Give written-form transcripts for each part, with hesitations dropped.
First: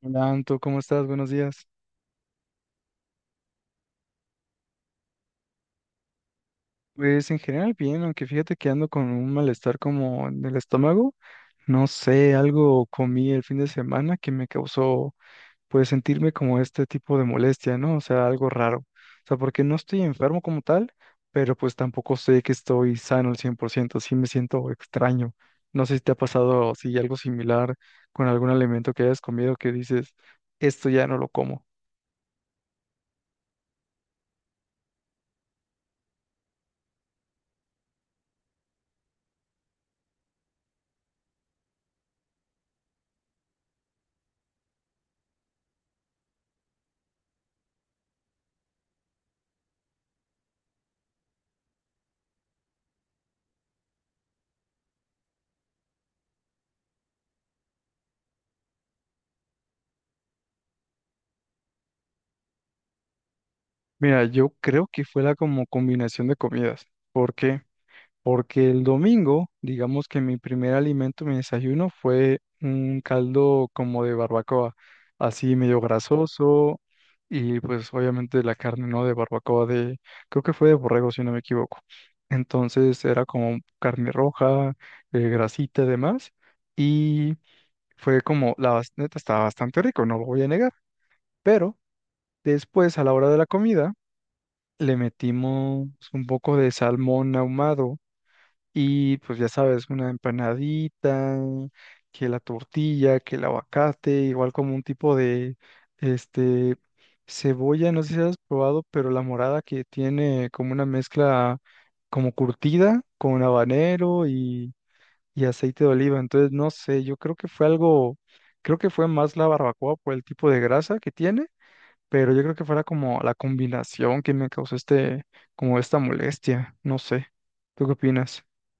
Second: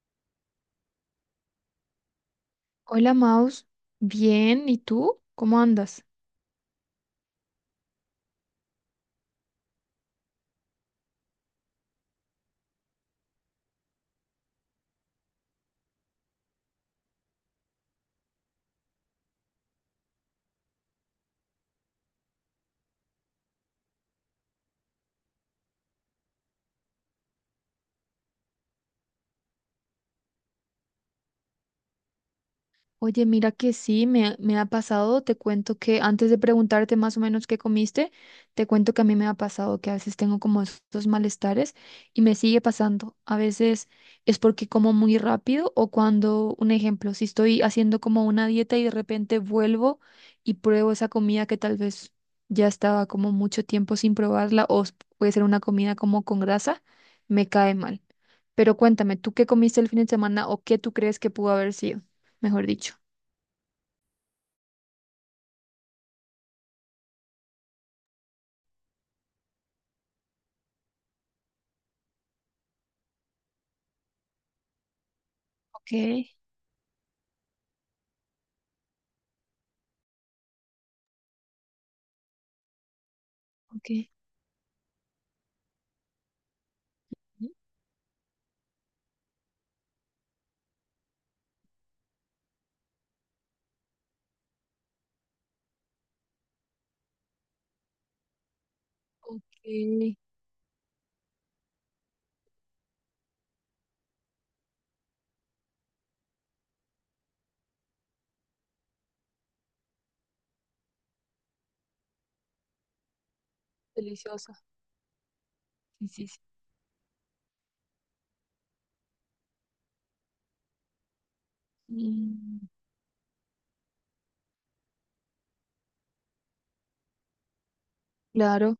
Hola, Anto, ¿cómo estás? Buenos días. Hola Maus, bien, ¿y tú? ¿Cómo andas? Pues en general bien, aunque fíjate que ando con un malestar como en el estómago. No sé, algo comí el fin de semana que me causó pues sentirme como este tipo de molestia, ¿no? O sea, algo raro. O sea, porque no estoy enfermo como tal, pero pues tampoco sé que estoy sano al 100%. Sí me siento extraño. No sé si te ha pasado si algo similar con algún alimento que hayas comido que dices, esto ya no lo como. Oye, mira que sí, me ha pasado. Te cuento que antes de preguntarte más o menos qué comiste, te cuento que a mí me ha pasado que a veces tengo como estos malestares y me sigue pasando. A veces es porque como muy rápido o cuando, un ejemplo, si estoy haciendo como una dieta y de repente vuelvo y pruebo esa comida que tal vez ya estaba como mucho tiempo sin probarla puede ser una comida como con grasa, me cae mal. Pero cuéntame, ¿tú qué comiste el fin de semana o qué tú crees que pudo haber sido, mejor dicho? Mira, yo creo que fue la como combinación de comidas. ¿Por qué? Porque el domingo, digamos que mi primer alimento, mi desayuno, fue un caldo como de barbacoa, así medio Ok, grasoso y pues obviamente la carne, ¿no? De barbacoa de, creo que fue de borrego, si no me equivoco. Entonces era como ok. carne roja, grasita y demás. Y fue como, la neta estaba bastante rico, no lo voy a negar. Pero después, a la hora de la comida, le metimos un poco de salmón ahumado y pues Ok, ya sabes, una empanadita, que la tortilla, que el aguacate, igual como un tipo de este cebolla, no sé si has probado, pero la morada que tiene como una mezcla como curtida con habanero deliciosa. Y aceite de Sí, oliva. sí, sí. Entonces, no sé, yo creo que fue algo, creo que fue más la barbacoa por el tipo de grasa que tiene, pero yo creo que Mm. fuera como la combinación que me causó este, como esta molestia, no sé. ¿Tú qué opinas? Claro.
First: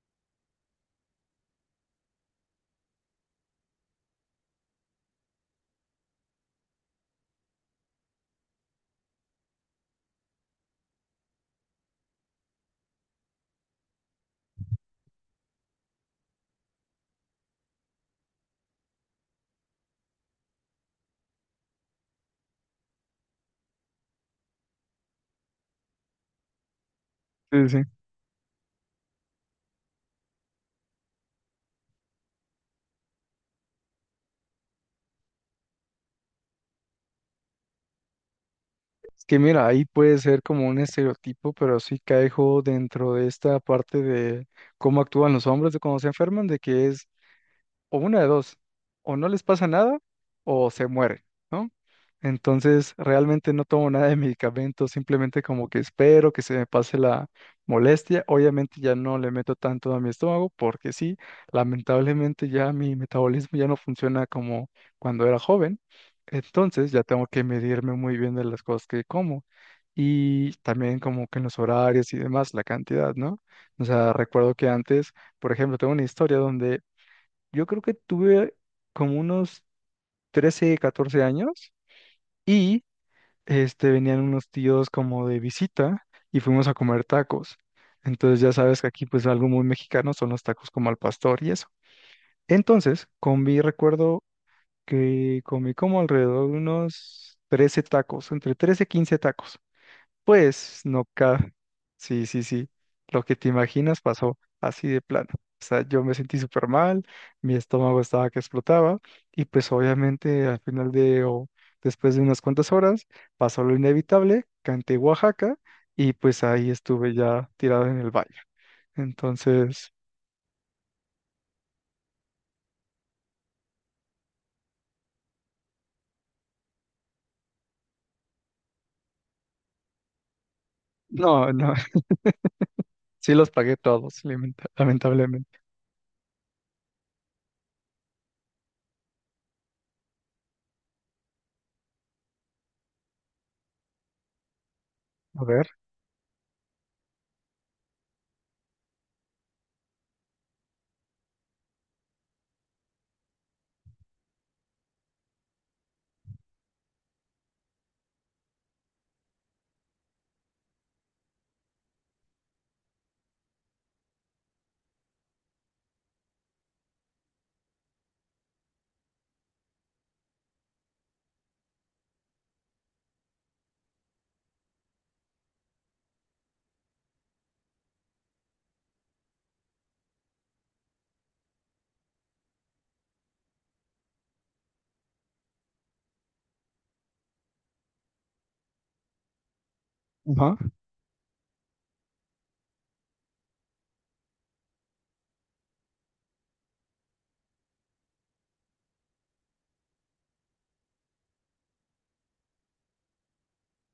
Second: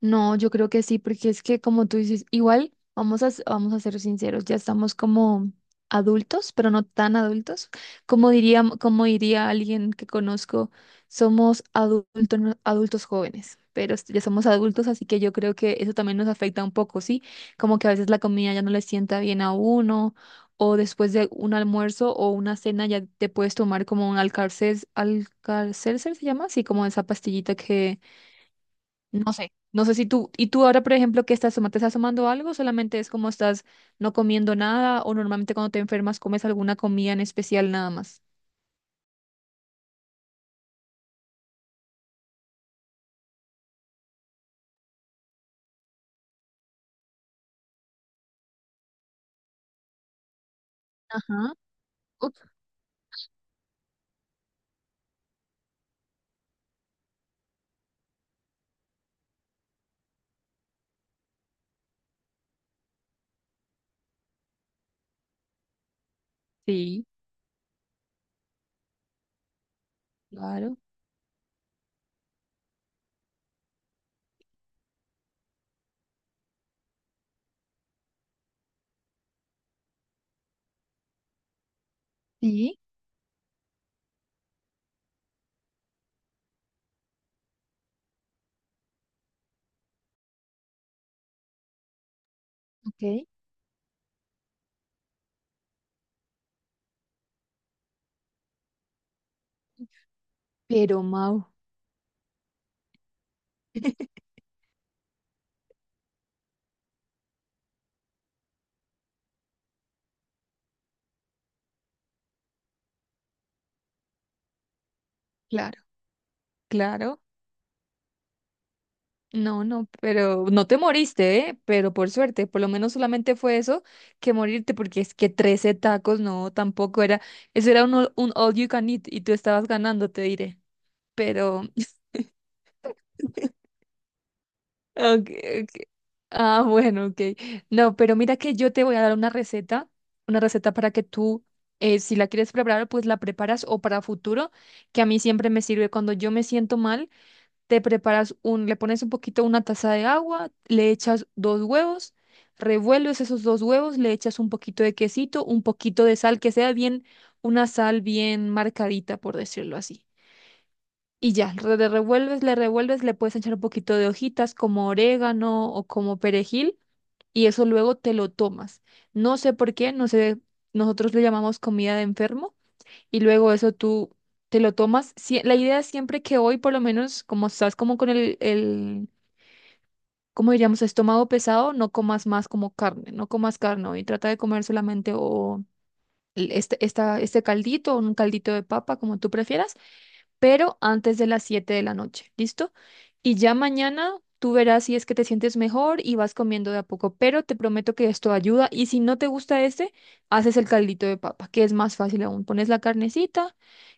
No, yo creo que sí, porque es que como tú dices, igual vamos a ser sinceros, ya estamos como adultos, pero no tan adultos. Como diría alguien que conozco, somos adultos, adultos jóvenes, pero ya somos adultos, así que yo creo que eso también nos afecta un poco, ¿sí? Como que a veces la comida ya no le sienta bien a uno, o después de un almuerzo o una cena ya te puedes tomar como un alcalcer, ¿se llama? Sí, como esa pastillita Sí, sí. que no sé. No sé si tú, y tú ahora, por ejemplo, qué estás tomando, te estás tomando algo, solamente es como estás no comiendo nada, o normalmente cuando te enfermas comes alguna comida en especial nada más. Es que mira, ahí puede ser como un estereotipo, pero sí caigo dentro de esta parte de cómo actúan los hombres de cuando se enferman, de que es o una de dos, o no les pasa nada o se mueren, Ajá. ¿no? Uf, Entonces, realmente no tomo nada de medicamento, simplemente como que espero que se me pase la molestia. Obviamente ya no le meto tanto a mi estómago porque sí, lamentablemente ya mi metabolismo ya no funciona como cuando era joven. Entonces, ya sí. tengo que medirme muy bien de las cosas que como, y Claro, también como que en los horarios y demás, la cantidad, ¿no? O sea, recuerdo que antes, por ejemplo, tengo una historia donde yo creo que tuve como unos 13, 14 años sí, y este, venían unos tíos como de visita y fuimos a comer tacos. Entonces ya sabes que aquí pues algo muy mexicano son los tacos como al pastor y eso. Entonces ok. comí, recuerdo que comí como alrededor de unos 13 tacos, entre 13 y 15 tacos. Pues Pero no Mau, cabe. Sí, sí, sí. Lo que te imaginas pasó así de plano. O sea, yo me sentí súper mal, mi estómago estaba que explotaba y pues obviamente al final de o después de unas cuantas horas pasó lo inevitable, canté Oaxaca claro, y pues ahí estuve claro. ya tirado en el baño. No, no, Entonces, pero no te moriste, ¿eh? Pero por suerte, por lo menos solamente fue eso que morirte, porque es que 13 tacos, no, tampoco era, eso era un, un all you can eat y tú estabas ganando, te diré. no, Pero no, sí los pagué todos, Okay, lamentablemente. ok. Ah, bueno, ok. No, pero mira que yo te voy a dar una receta para que tú, si la quieres preparar, pues la preparas o para futuro, que a mí A siempre me ver, sirve cuando yo me siento mal, te preparas un, le pones un poquito una taza de agua, le echas dos huevos, revuelves esos dos huevos, le echas un poquito de quesito, un poquito de sal, que sea bien, una sal bien marcadita, por decirlo así. Y ya, le revuelves, le revuelves, le puedes echar un poquito de hojitas como orégano o como perejil y eso luego te lo tomas. No sé por qué, no sé, nosotros le llamamos comida de enfermo y luego eso tú te lo tomas. Sí, la idea es siempre que hoy por lo menos, como estás como con el, ¿cómo diríamos? Estómago pesado, no comas más como carne, no comas carne hoy, trata de comer solamente o este caldito o un caldito de papa, como tú prefieras ajá. pero antes de las 7 de la noche, ¿listo? Y ya mañana tú verás si es que te sientes mejor y vas comiendo de a poco, pero te prometo que esto ayuda y si no te gusta este, haces el caldito de papa, que es más fácil aún. Pones la carnecita,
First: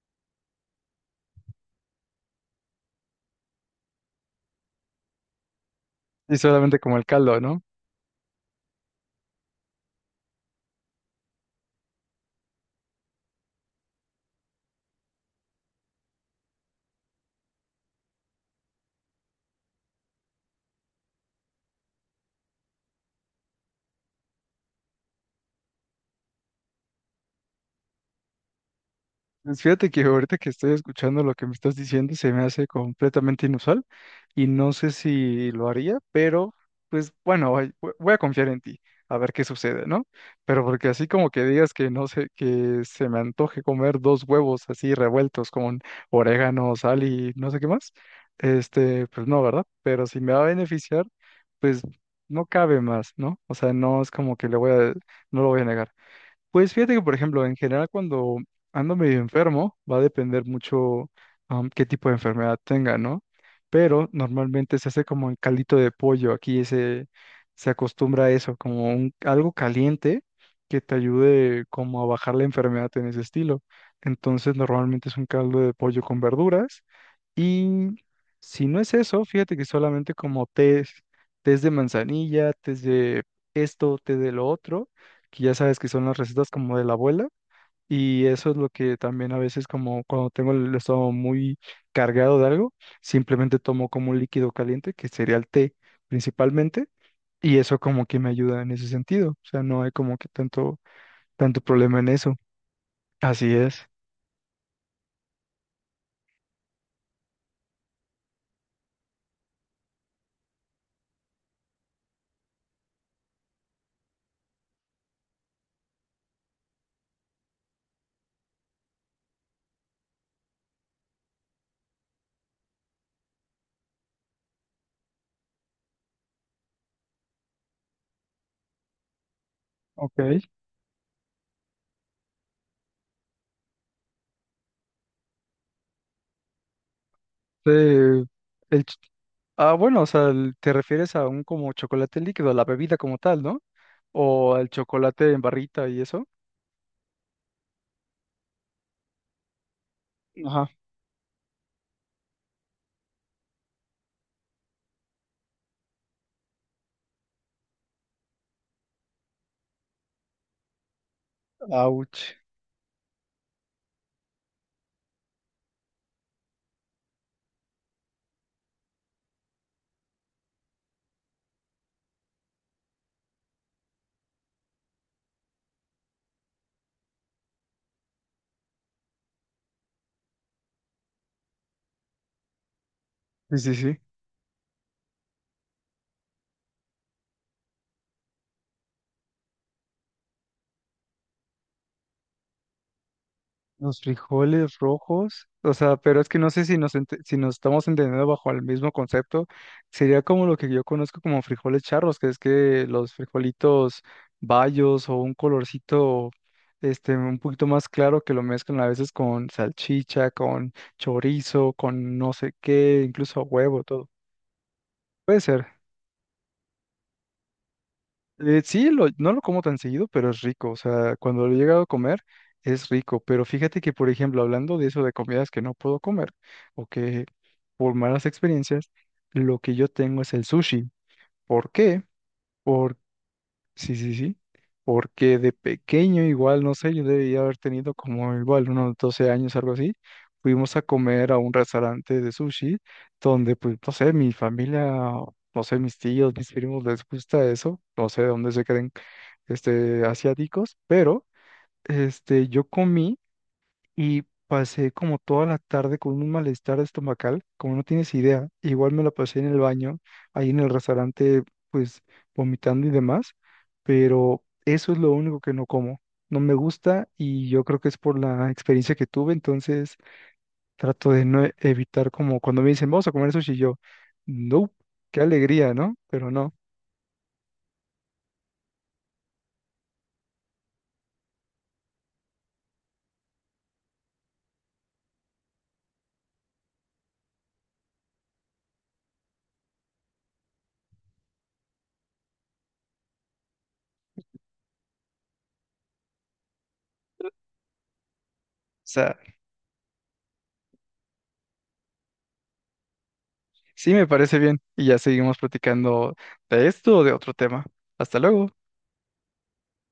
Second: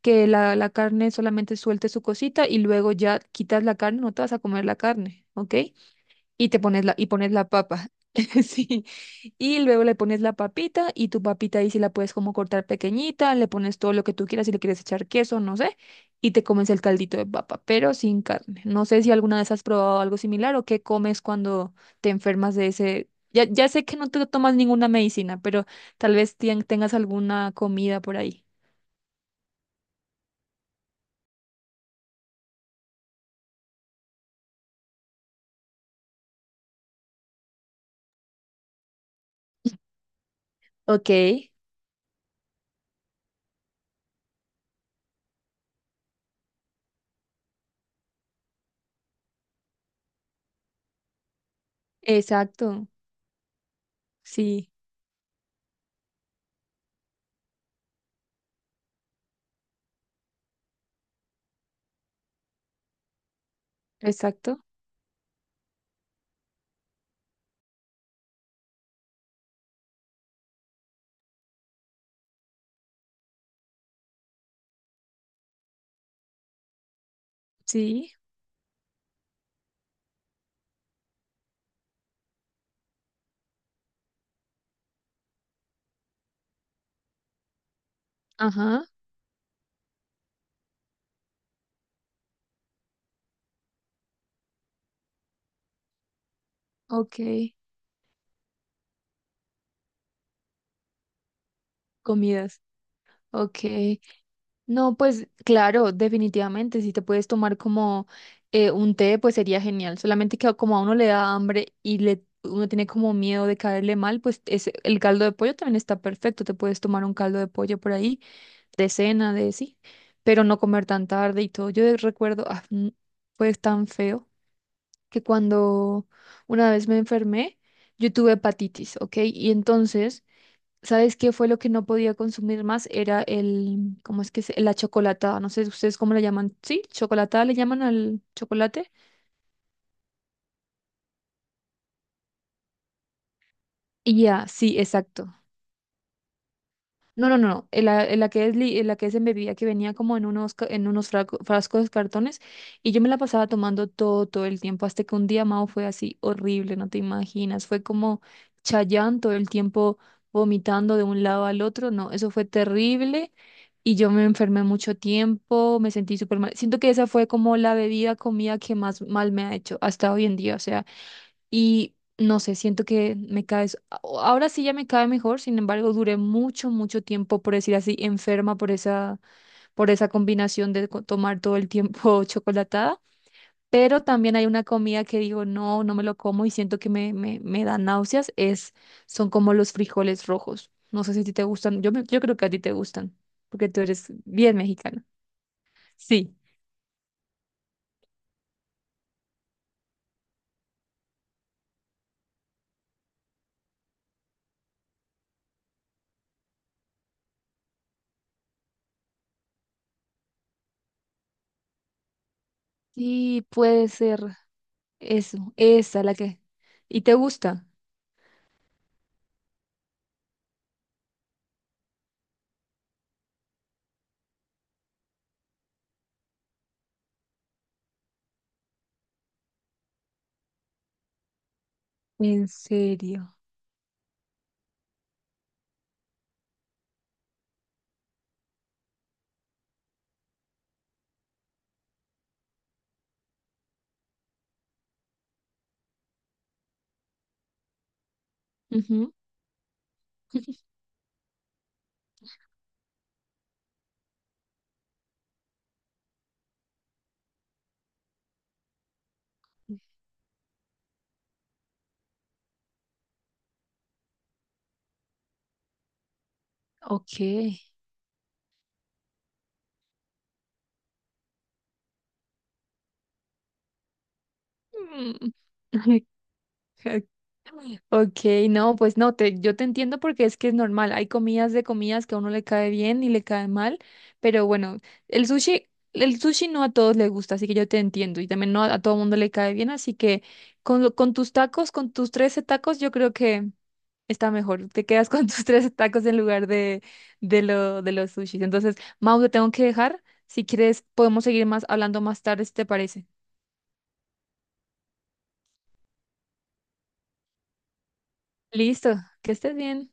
que la carne solamente suelte su cosita y luego ya quitas la carne, no te vas a comer la carne, ¿ok? Y Y te solamente pones la, como el y pones caldo, la ¿no? papa. Sí. Y luego le pones la papita y tu papita ahí sí la puedes como cortar pequeñita, le pones todo lo que tú quieras, si le quieres echar queso, no sé, y te comes el caldito de papa, pero sin carne. No sé si alguna vez has probado algo similar o qué comes cuando te enfermas de ese... Ya, ya sé que no te tomas ninguna medicina, pero tal vez tengas alguna comida por ahí. Pues fíjate que ahorita que estoy escuchando lo que me estás diciendo se me hace completamente inusual y no sé si lo haría, pero pues bueno, ay, voy a confiar en ti, a ver qué sucede, ¿no? Pero porque así Ok. como que digas que no sé, que se me antoje comer dos huevos así revueltos con orégano, sal y no sé qué más, este, pues no, ¿verdad? Pero si me va a beneficiar, pues no cabe Exacto. más, ¿no? O sea, no es como que le Sí. voy a, no lo voy a negar. Pues fíjate que, por ejemplo, en general cuando ando medio enfermo, va a depender mucho qué tipo de enfermedad tenga, ¿no? Pero Exacto. normalmente se hace como el caldito de pollo, aquí se acostumbra a eso, como un, algo caliente que te ayude como a bajar la enfermedad en ese estilo. Entonces normalmente es un caldo de pollo con verduras y Sí. si no es eso, fíjate que solamente como tés, tés de manzanilla, tés de esto, té de lo otro, que ya sabes que son las recetas como de la abuela, y eso es lo Ajá. que también a veces como cuando tengo el estómago muy cargado de algo, simplemente tomo como un líquido caliente, que sería el té principalmente, Ok. y eso como que me ayuda en ese sentido, o sea, no hay como que tanto problema en eso. Comidas. Así Ok. es, No, pues claro, definitivamente, si te puedes tomar como un té, pues sería genial. Solamente que como a uno le da hambre y le, uno tiene como miedo de caerle mal, pues el caldo de pollo también está perfecto. Te puedes tomar un caldo de pollo por ahí, de cena, de sí, pero no comer tan tarde y todo. Yo recuerdo, fue tan feo que cuando una vez me enfermé, yo tuve hepatitis, ¿ok? Y entonces... ok. ¿Sabes qué fue lo que no podía consumir más? Era el, ¿cómo es que se, la chocolatada? No sé ustedes cómo la llaman. Sí, chocolatada le llaman al Eh, el chocolate. Ah, bueno, o sea, te refieres a un como chocolate líquido, a la bebida como tal, ¿no? Y ya, O al sí, chocolate exacto. en barrita y eso. No, no, no, no, en la que es, en la que es en bebida que venía como en unos, Ajá, en unos frascos de cartones y yo me la pasaba tomando todo el tiempo, hasta que un día, Mao, fue así horrible, no te imaginas, fue como Chayanne todo el tiempo vomitando de un lado al otro, no, eso ouch. fue terrible y yo me enfermé mucho tiempo, me sentí súper mal, siento que esa fue como la bebida, comida que más mal me ha hecho hasta hoy en día, o sea, y no sé, siento que me cae, ahora sí ya me cae mejor, sin embargo, duré mucho, mucho tiempo, por decir así, enferma por esa combinación de tomar todo el tiempo chocolatada. Sí, sí, sí. Pero también hay una comida que digo, no, no me lo como y siento que me da náuseas, es, son como los frijoles rojos. No sé si a ti te gustan, yo, yo creo que a ti te gustan, porque tú Los eres bien frijoles mexicana. rojos, o sea, pero es Sí. que no sé si nos, si nos estamos entendiendo bajo el mismo concepto. Sería como lo que yo conozco como frijoles charros, que es que los frijolitos bayos o un colorcito este, un poquito más claro, que lo mezclan a veces con salchicha, con chorizo, con no sé qué, incluso Sí, huevo, puede todo. ser Puede eso, ser. esa la que... ¿Y te gusta? Sí, no lo como tan seguido, pero es rico. O sea, cuando lo he llegado a comer, es rico. Pero fíjate que, por ejemplo, hablando de eso de comidas que no puedo comer o que por malas experiencias, lo que yo tengo es el sushi. ¿Por qué? ¿En Por... serio? Sí, sí, sí. Porque de pequeño, igual, no sé, yo debía haber tenido como igual unos 12 años, algo así. Fuimos a comer a un restaurante de sushi donde, pues, no sé, mi familia, no sé, mis tíos, mis primos les gusta eso. No sé de dónde se creen Ujú. este, asiáticos, pero este, yo comí y pasé como toda la tarde con un malestar estomacal, como no tienes idea. Igual me la pasé en el baño, ahí en el restaurante, pues vomitando y demás, pero eso es lo único que no como. No me gusta Ok. y yo creo que es por la experiencia que tuve, entonces trato de no evitar como cuando me dicen, vamos a comer sushi, yo, no, qué Mm. alegría, ¿no? Pero no. O Ok, no, pues no, te, yo te entiendo porque es que es normal. Hay comidas de comidas que a uno le cae bien y le cae mal, pero bueno, el sushi, el sushi no a todos les gusta, así que yo te entiendo y también no a, a todo mundo le cae bien, así que con, con tus tacos, con tus 13 tacos, yo creo que está mejor. Te quedas con tus 13 tacos en lugar de, lo, de los sushis. Entonces, sea, Mau, te tengo que dejar. Si quieres, podemos seguir más hablando más tarde, si te parece. sí, me parece bien. Y ya seguimos platicando de esto o de otro tema. Hasta luego. Listo, que estés bien.